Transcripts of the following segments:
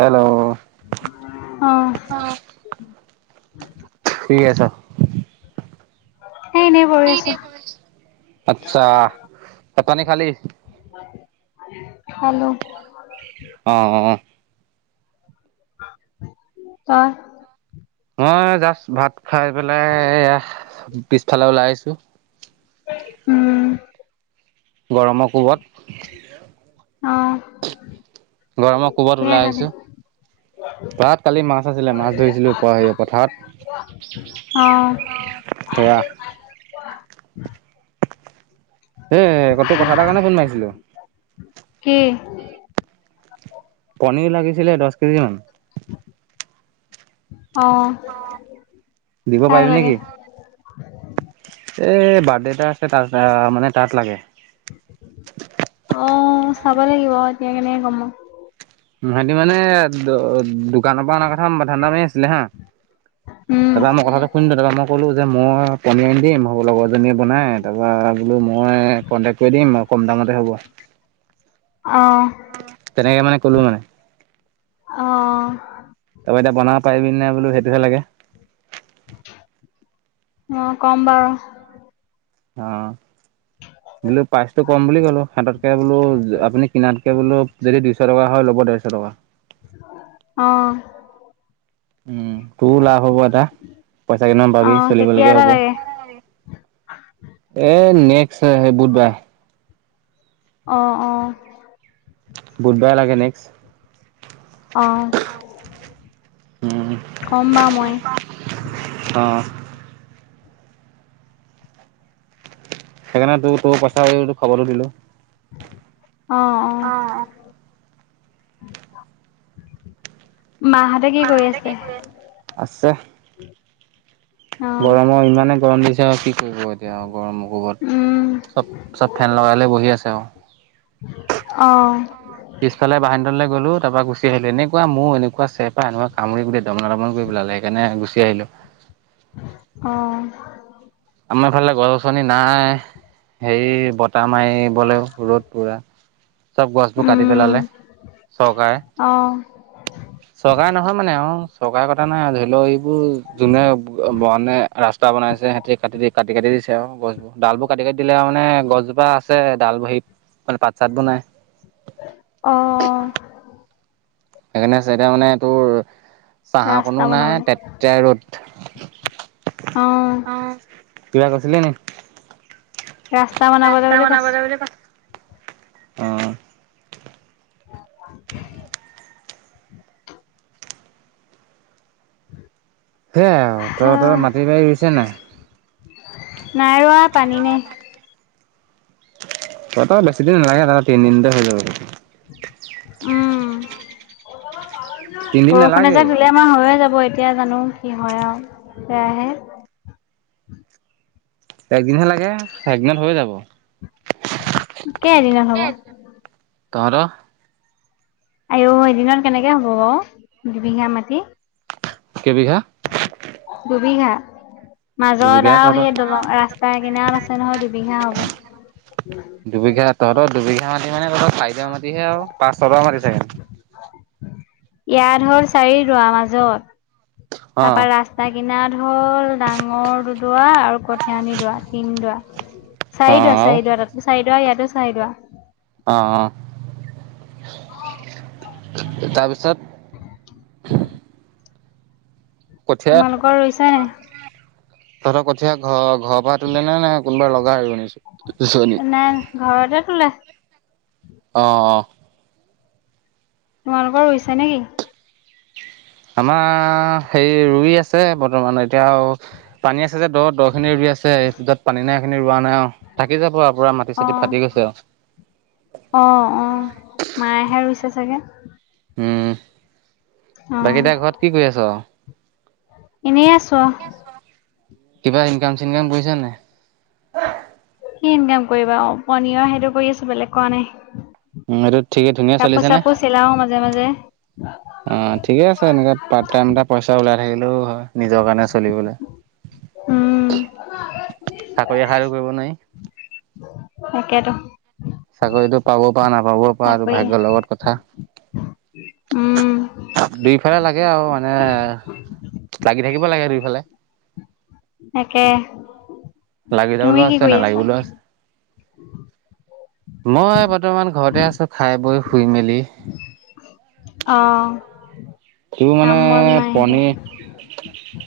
Hello অহ কি আছা এ এনেই পৰি আছো আচ্ছা ভাত পানী খালি? খালো অ অ অ ত মই জাষ্ট ভাত খাই পেলাই পিছফালে ওলাই আহিছো। উম গৰমৰ কোবত। অ গৰমত ক'বাত কিহে ওলাই খালি আহিছো। পৰাত কালি মাছ আছিলে মাছ ধৰিছিলো পথাৰত। অ থেৰা। হেই তোৰ কথা এাৰ কাৰণে ফোন মাৰিছিলো। কি। পনীৰ লাগিছিলে দহ কেজি মান। অ দিব কাক পাৰিবি লাগে নেকি এই বাৰ্থডে এটা আছে আহ মানে তাত লাগে অ চাব লাগিব এতিয়া কেনেকে কম। তি মানে দোকানৰ পৰা অাৰ কথা ধান্দা মাৰি আছিলে হা। উম তাৰপৰা মই কথাটো শুনো তাৰপৰা মই কলো যে মই পনিয়াৰ দিম ভ লগৰ জনীয়ে বনাই তাৰপৰা বোলো। মই কন্টেক কৰি দিম আৰু কম দামতে হ'ব। অ তেনেকে মানে কলো মানে অঁ। তই এতিয়া বনাব পাৰিবি নে বোলো সেইটোহে লাগে। অ কম বাৰু। আহ। বোলো প্ৰাইচটো কম বুলি ক'লো হতকে বোলো আপুনি কিনাতকে বোলো যদি দুইশ টকা। হয় ল'ব দেৰশ টকা। আহ। উম তোৰও লাভ হব এটা পইচা কেইদমান অ পাবি চলিবলকীয়া কেতিয়ালে হ'ব। লাগে এ নেক্সট স বুধবাৰ। অ অ। বুধবাৰে লাগে নেক্সট। অ কম বা মই। অঁ সেইকাৰণে তোৰ তোৰ পইচা খবৰটো দিলো। অ অ। মাহঁতে কি কৰি আছে। আছে। অ গৰমৰ ইমানে গৰম দিছে আৰু কি কৰিব এতিয়া গৰমৰ উম কুবত। চব ফেন লগাই লৈ বহি আছে আৰু অ। পিছফালে বাহনি তললে গলো তাপ পা গুচি আহিলো এনেকোৱা মহ এনেকুৱা চেৰেপা এনেকোৱা কামুৰি গোটেই। দমলা দমল কৰি পেলালে সেইকাৰণে গুচি আহিলো। অ। আমাৰফালে গছ গছনি নাই হেৰি বতাহ মাৰিবলৈও ৰ'দ পুৰা। চব গছবোৰ কাটি উম পেলালে চৰকাৰে। [unintelligible] চৰকাৰে নহয় মানে আও চৰকাৰে কটা নাই ধৰি লওঁ এইবোৰ যোনে মানে ৰাস্তা বনাই। বনাইছে হেতি কাটি কাটি দিছে আৰু গছবোৰ ডাল বোৰ কাটি কাট দিলে আৰু মানে গছজোপা আছে ডাল বহীত মানে পাত চাতবোৰ নাই। অ। সেইকাৰণে আছে এতিয়া মানে তোৰ। চাহ ৰাস্তা অকনো বনাবলে নাই তেতেয়া ৰ'দ। অ', কিবা কৈছিলি নি। ৰাস্তা বনাবলৈ বোলি কছ। অ। [inaudible] [inaudible] সেয়াই আৰু তহঁতৰ মাটি বাৰী ৰুইছে নাই। নাই ৰোৱা পানী নাই। ততৰ বেছি দিন নালাগে ত তিন দিনতে হৈ যাব। উম। তিনিদিন বৰষুণে নালাগেই এজাক ধুলে আমাৰ হৈয়ে যাব। এতিয়া জানো কি হয় আৰু সেয়াহে। একদিনহে লাগে একদিনত হৈ যাব। কেইদিনত হব। তহঁতৰ। আইও এদিনত কেনেকে হ'ব বাৰু দুবিঘা মাটি কেই বিঘা দুবিঘা মাজত আৰু তহঁতৰ সেই দলং ৰাস্তা কিনাৰত আছে নহয় দু। বিঘা হব দুবিঘা তহঁতৰ দুবিঘা মাটি মানে তহতৰ চাৰি দৰা মাটি হে আৰু পাঁচ টকা পাবি চাগে ইয়াত হল চাৰি দৱা মাজত তাপা অ', ৰাস্তা কিনাৰত হল ডাঙৰ দুদৰা আৰু কঠিয়ানি দুৱা তিন দুৱা চাৰি অ', দোৱা আৰু চাৰি দোৱা তাতো চাৰি দোৱা ইয়াতো চাৰি দোৱা৷ অ অ তাৰপিছ তেত তোমালোকৰ ৰুইছে নে? তহঁতৰ কঠীয়া ঘৰ-ঘৰ পৰা তোলে নে-নে কোনোবা লগাই ৰোৱে? নাই পিচনিত ঘৰতে তোলে অহ-অহ তোমালোকৰ হৈছে নে কি? আমাৰ হেৰি ৰুই আছে বৰ্তমান, এতিয়া আও পানী আছে যে দ- দ খিনি ৰুই আছে, য'ত পানী নাই, সেইখিনি ৰোৱা নাই আৰু থাকি যাব আৰু পুৰা মাটি অ চাতি ফাটি গৈছে আও। অ', অ', মায়েহে ৰুইছে চাগে। উম, বাকী এতিয়া ঘৰত কি কৰি আছ। ইনেই আছ [unintelligible] কিবা ইনকাম চিনকাম কৰিছা নাই। কি ইনকাম কৰিবা আও পনীৰৰ সেইটো কৰি আছো বেলেগ কৰা নাই। উম এইটো ঠিকেই ধুনীয়া কাপোৰ চলিছেনে? চাপোৰ চিলাও মাজে মাজে। অ ঠিকে আছে এনেকে পাত টাইম এটা পইচা ওলাই থাকিলেও হয়। নিজৰ কাৰণে চলিবলৈ। উম চাকৰি আশাটো কৰিব নোৱাৰি তাকেটো এইটো পাব পাৰ নাপাবও পাৰ আৰু চাকৰি ভাগ্যৰ লগত কথা। উম দুইফালে লাগে আৰু মানে লাগি থাকিব লাগে দুইফালে৷ তাকে! লাগি তুমি যাবলৈও কি আছে কৰি আছা? নালাগিবলৈও আছে। [inaudible] মই বৰ্তমান ঘৰতে আছো, খাই, বৈ, শুই মেলি। অ'। সিও মানে কাম বন নাই একো পনীৰ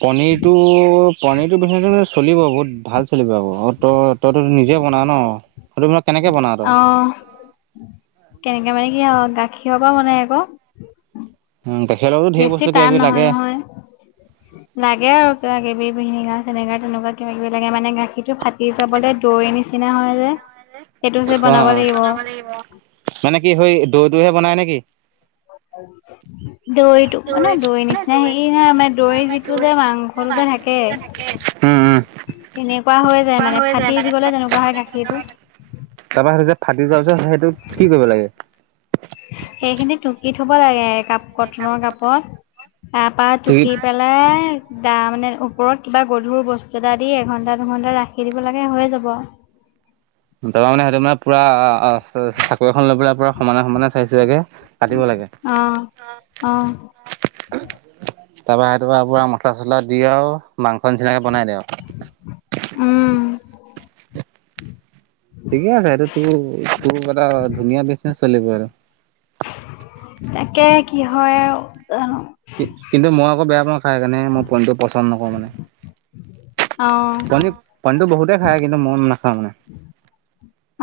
পনীৰটো- পনীৰটো বি [unintelligible] চলিব বহুত ভাল চলিব আকৌ, অ', তই তইটো নিজে বন [unintelligible] ন, [unintelligible] তই অ', কেনেকে মানে কি আও গাখীৰৰ পৰা বনাই আকৌ। উম, দে। বেছি টান নহয়- নহয়, লাগে আৰু কিবা কিবি। ভিনেগাৰ চেনেগাৰ তেনেকুৱা কিবা কিবি লাগে মানে গাখীৰটো ফাট দি চাবলে দৈ নিচিনা হয় যে, সেইটো যে অ বনাব লাগিব। মানে কি সৈ দৈ টোহে বনাই নেকি? [inaudible] দৈটো মানে দৈ নিচিনা হেৰি নহয় মানে, দৈ যিটো যে মাংসটো যে থাকে। উম, উম। তেনেকুৱা হৈ যায় মানে, ফাটি জ গ'লে যেনেকুৱা হয় গাখীৰটো। তাৰপৰা সেইটো যে ফাটি যোৱাৰ পিছত সেইটো কি কৰিব লাগে? সেইখিনি টুকি থব লাগে কাপ কটনৰ কাপত। তাৰ পৰা লাগে টুকি পেলাই দা মানে ওপৰত কিবা গধুৰ বস্তু এটা দি এঘন্টা দুঘণ্টা ৰাখি দিব লাগে হৈ যাব। [unintelligible] তাপা মানে হেতু মানে পুৰা চাকো এখন লৈ পেলাই পুৰা সমানে সমানে চাইছোকিয়াকে কাটিব লাগে। অহ। তাৰ পৰা সেইটোপৰা মছলা চছলা দি আও মাংস নিচিনাকে বনাই দি আও। উম। ঠিকে আছে সেইটো তোৰ তোৰ এটা ধুনীয়া বিজনেচ চলিব সেইটো। তাকে কি হয় আও। কিন্তু মই আকৌ বেয়া পাওঁ খাই সেইকাৰণে মই পনীৰ টো পচন্দ নকৰো মানে। অঁ পণী পনীটো বহুতেই খায় কিন্তু মই নাখাওঁ মানে।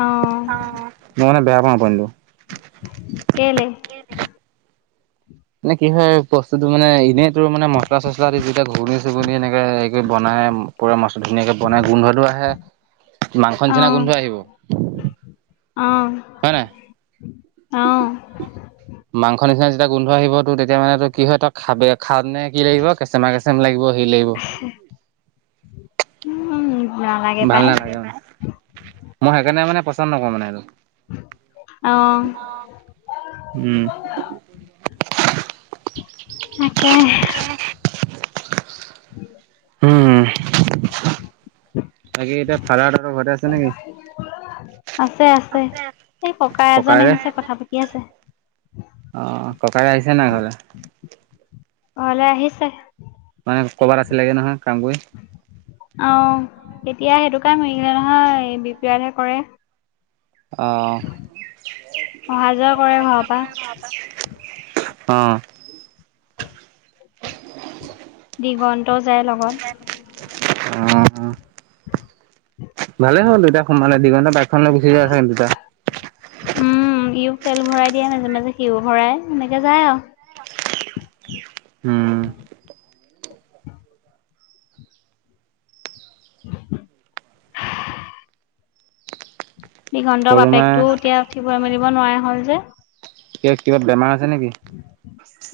অঁ অহ মই মানে বেয়া পাওঁ পনীৰ টো। কেলে? এনে কি হয় বস্তুত মানে এনেই তোৰ মানে মচলা চচলা দি যেতিয়া ঘূণি চুগুনি এনেকে হ বনাই [inaudible] ধুনীয়াকে বনাই গোন্ধটো আহে মাংস নিচিনা অঁ গোন্ধ আহিব। অঁ হয় নাই? অঁ মাংস নিচিনা এতিয়া গোন্ধ আহিব তো তেতিয়া মানে ত কি হয় ত খাবে খাওঁ তেনে কি লাগিব কেচেমা কেচেম লাগিব সি লাগিব নালাগে ভাল পাই নালাগে অ মই সেইকাৰণে মানে পচন্দ নকৰো মানে এইটো- আহ উম। [inaudible] তাকে। [inaudible] উম। তাকে এতিয়া ফাল [inaudible] আছে আছে। এই ককা এজন ককাইৰে আহিছে কথা পাতি আছে। অ ককাই আহিছে নাই ঘলে? ঘৰলে আহিছে। মানে ক'ৰবাত আছিল লেগে নহয় কাম কৰি? অ এতিয়া সেইটো কাৰে মৰিগিলে নহয় বিপাতহে কৰে। [inaudible] আহ অহা যোৱা কৰে ঘৰৰ পৰা [unintelligible] অঁ। উ [inaudible] দিগন্ত যায় লগত। উম [unintelligible] ভালে হ'ল দেউতাই সোমালে দিঘণ্টা বাইকখন লৈ গুচি যোৱা আছে কিন্ত দেতা। উম ইয়ক তেল ভৰাই দিয়ে মাজে মাজে সিও ভৰাই সেনেকে যায় আও। [inaudible] হম। [inaudible] [inaudible] দিগন্ত সৰু মাৰ বাপেকটো এতিয়া উঠিবলৈ মেলিব নোৱাৰে হল যে। এ কিবা বেমাৰ আছে নেকি?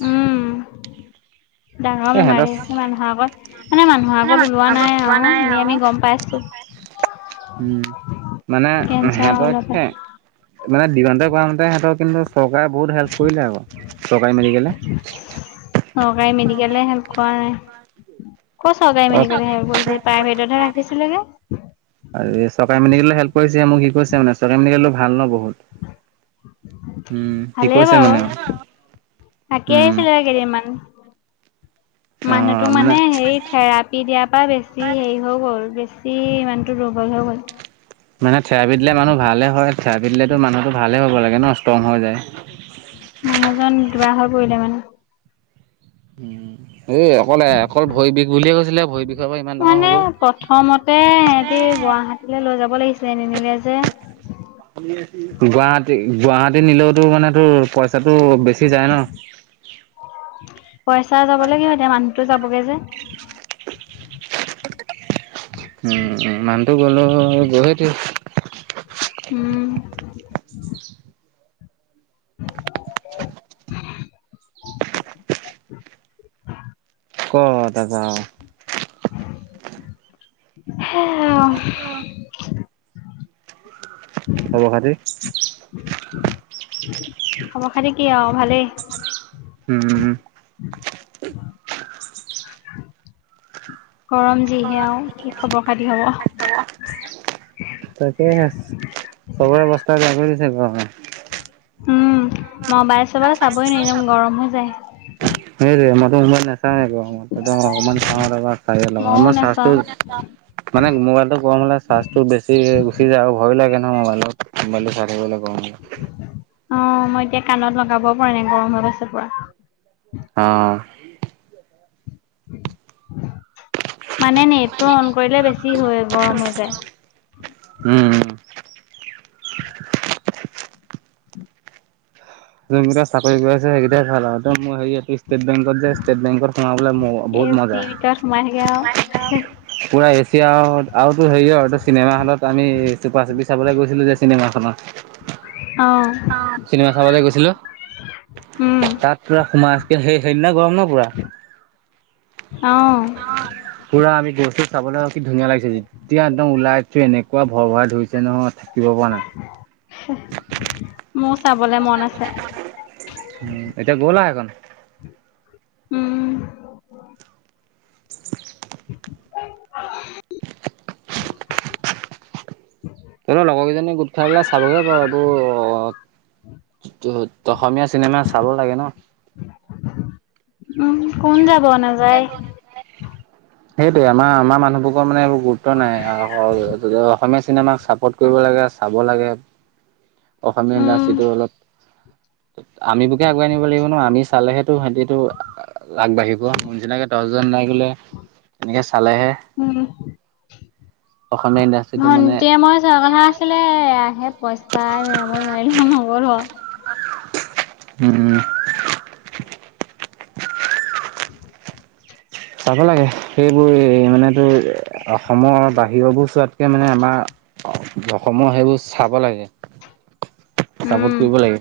উম, ডাঙৰ এই সিহঁতৰ বেমাৰী সেই মানুহৰ আগত মানে মানুহৰ আগত ওলোৱা নাই আৰু এনে আমি গম পাই আছো। উম মানে কেঞ্চাৰ সিহতক হ'বলৈ পায়। সে মানে দিঘতে কৰা মতে সিহঁতক কিন্তু চৰকাৰে বহুত হেল্প কৰিলে আৰু চৰকাৰী মেডিকেলে সৰকাৰে মেডিকলে হেল্প কৰা নাই। ক' চৰকাৰী মেডিকেল হেয়া কৰিছে প্ৰাইভেটতহে ৰাখিছিলেগে। আৰু চৰকাৰ মেডিকেল হেল্প কৰিছে মোক সিক কৰিছে মানে চকাৰী মেকেলটো ভাল ন বহুত উম কি ভালেই কৈছে বাৰু। মানে থাকি উম আহিছিলে কেইদিনমান মানুহটো মানে সেই থেৰাপি দিয়াৰ পৰা বেছি হেৰি হৈ গ'ল বেছি ইমানটো দুৰ্বল হৈ গ'ল। মানে থেৰাপি দিলে মানুহ ভালে হয় থেয়াপি দিলেতো মানুহতো ভালে হব লাগে। ন ষ্ট্ৰং হৈ যায় মানুহজন কিবা হৈ পৰিলে মানে উম এই অকললে অকল ভয় বিষ বুলিয়ে কৈছিলে ভৰি বিষৰ পৰা ইমান ডাঙৰ হৈ মানে গল। প্ৰথমতে সিহঁতি গুৱাহাটীলৈ লৈ যাব লাগিছিলে এ নিনিলে যে গুৱাহাটী গুৱাহাটী নিলেওতো মানে তোৰ পইচা চাতটো বেছি যায় ন পইচা চাব লাগে এতিয়া মানুহতো যাবগে যে। উম মানুহটো গলেও [unintelligible] উম। [unintelligible] ক'তা জাও হে আৰু। খবৰ খাটি। খবৰ খাতি কি আৰু ভালেই। উম। গৰম যিহে আৰু কি খবৰ খাতি হ'ব। তাকে চবৰে অবস্তা বেয়া কৰি দিছে গৰমত। উম মবাইল চবাইল চাবই নোৱাৰি একদম গৰম হৈ যায় এই যে মই। মই নাচাওঁ গৰমত একদম অকমান চাওঁ ৰবা চাইয়ে লগাওঁ মইও মই চাৰ্চ। নাচাও মানে মোবাইলটো গৰম হ'লে চাৰ্জটো বেছি ফুটি যায় আৰু ভয়ো লাগে নহয়, মোবাইলত মোবাইলো চাই থাকিব গৰম হ'লে। অ মই এতিয়া কাণত লগাব পৰা নাই গৰম হৈ গৈছে পুৰা। আহ। [unintelligible] মানে নেট টো অন কৰিলে বেছি হৈ গৰম হৈ যায়। উম। যোনকেইটা চাকৰি কৰি আছে সেইকেইটা তাতে ভাল আৰু মই হেৰি ষ্টেট বেংকত যে ষ্টেট বেংক সোনাবলে মোৰ বহুত মজা। লাহেকে আও এহে পুৰা এ চি। এতিয়া আৰুতো হেৰি আৰু এইটো, চিনেমা হলত আমি চুপাৰ চেটি চাবলৈ গৈছিলোঁ যে চিনেমাখনত হয়। অ চিনেমা চাবলে গৈছিলোঁ। উম তাত পুৰা সোমাই সেই সেইদিনা গৰম ন পুৰা। অ পুৰা আমি গছটো চাবলৈ কি ধুনীয়া লাগিছে। যেতিয়া একদম ওলাইছোঁ এনেকুৱা ভৰ ভৰাই ধৰিছে নহয়। থাকিব পৰা নাই। মোৰ চাবলে মন আছে। উম এতিয়া গ'ল আৰু সেই খন। উম। [unintelligible] তই লগৰ কেইজনীয়ে গোট খাই পেলাই চাবগে পাৰ এইটো। অসমীয়া চিনেমা চাব লাগে ন। উম কোন যাব নাযায়। সেইটোৱে, আমাৰ আমাৰ মানুহবোৰৰ মানে এইবোৰ গুৰুত্ব নাই। [unintelligible] চিনেমাক ছাপৰ্ট কৰিব লাগে, চাব লাগে। অসমীয়া উম ইণ্ডাষ্ট্ৰীটো অলপ আমি বোৰে আগুৱাই নিব লাগিব ন, আমি চালেহে তো সিহতিটো আগবাঢ়িব। মোৰ চিনাকে দহজন নাই গ'লে তেনেকে চালেহে। উম অসমীয়া ইণ্ডাষ্ট্ৰিটো মানে ভন্টিয়ে, মই যোৱা কথা আছিলে আহে পইচ তাই মই যাবলৈ নগলো আৰু। উম। [inaudible] চাব লাগে। সেইবোৰ এই মানে তোৰ অসমৰ বাহিৰৰবোৰ চোৱাতকে মানে আমাৰ অসমৰ সেইবোৰ চাব লাগে। চাপোৰ্ট উম। কৰিব লাগে।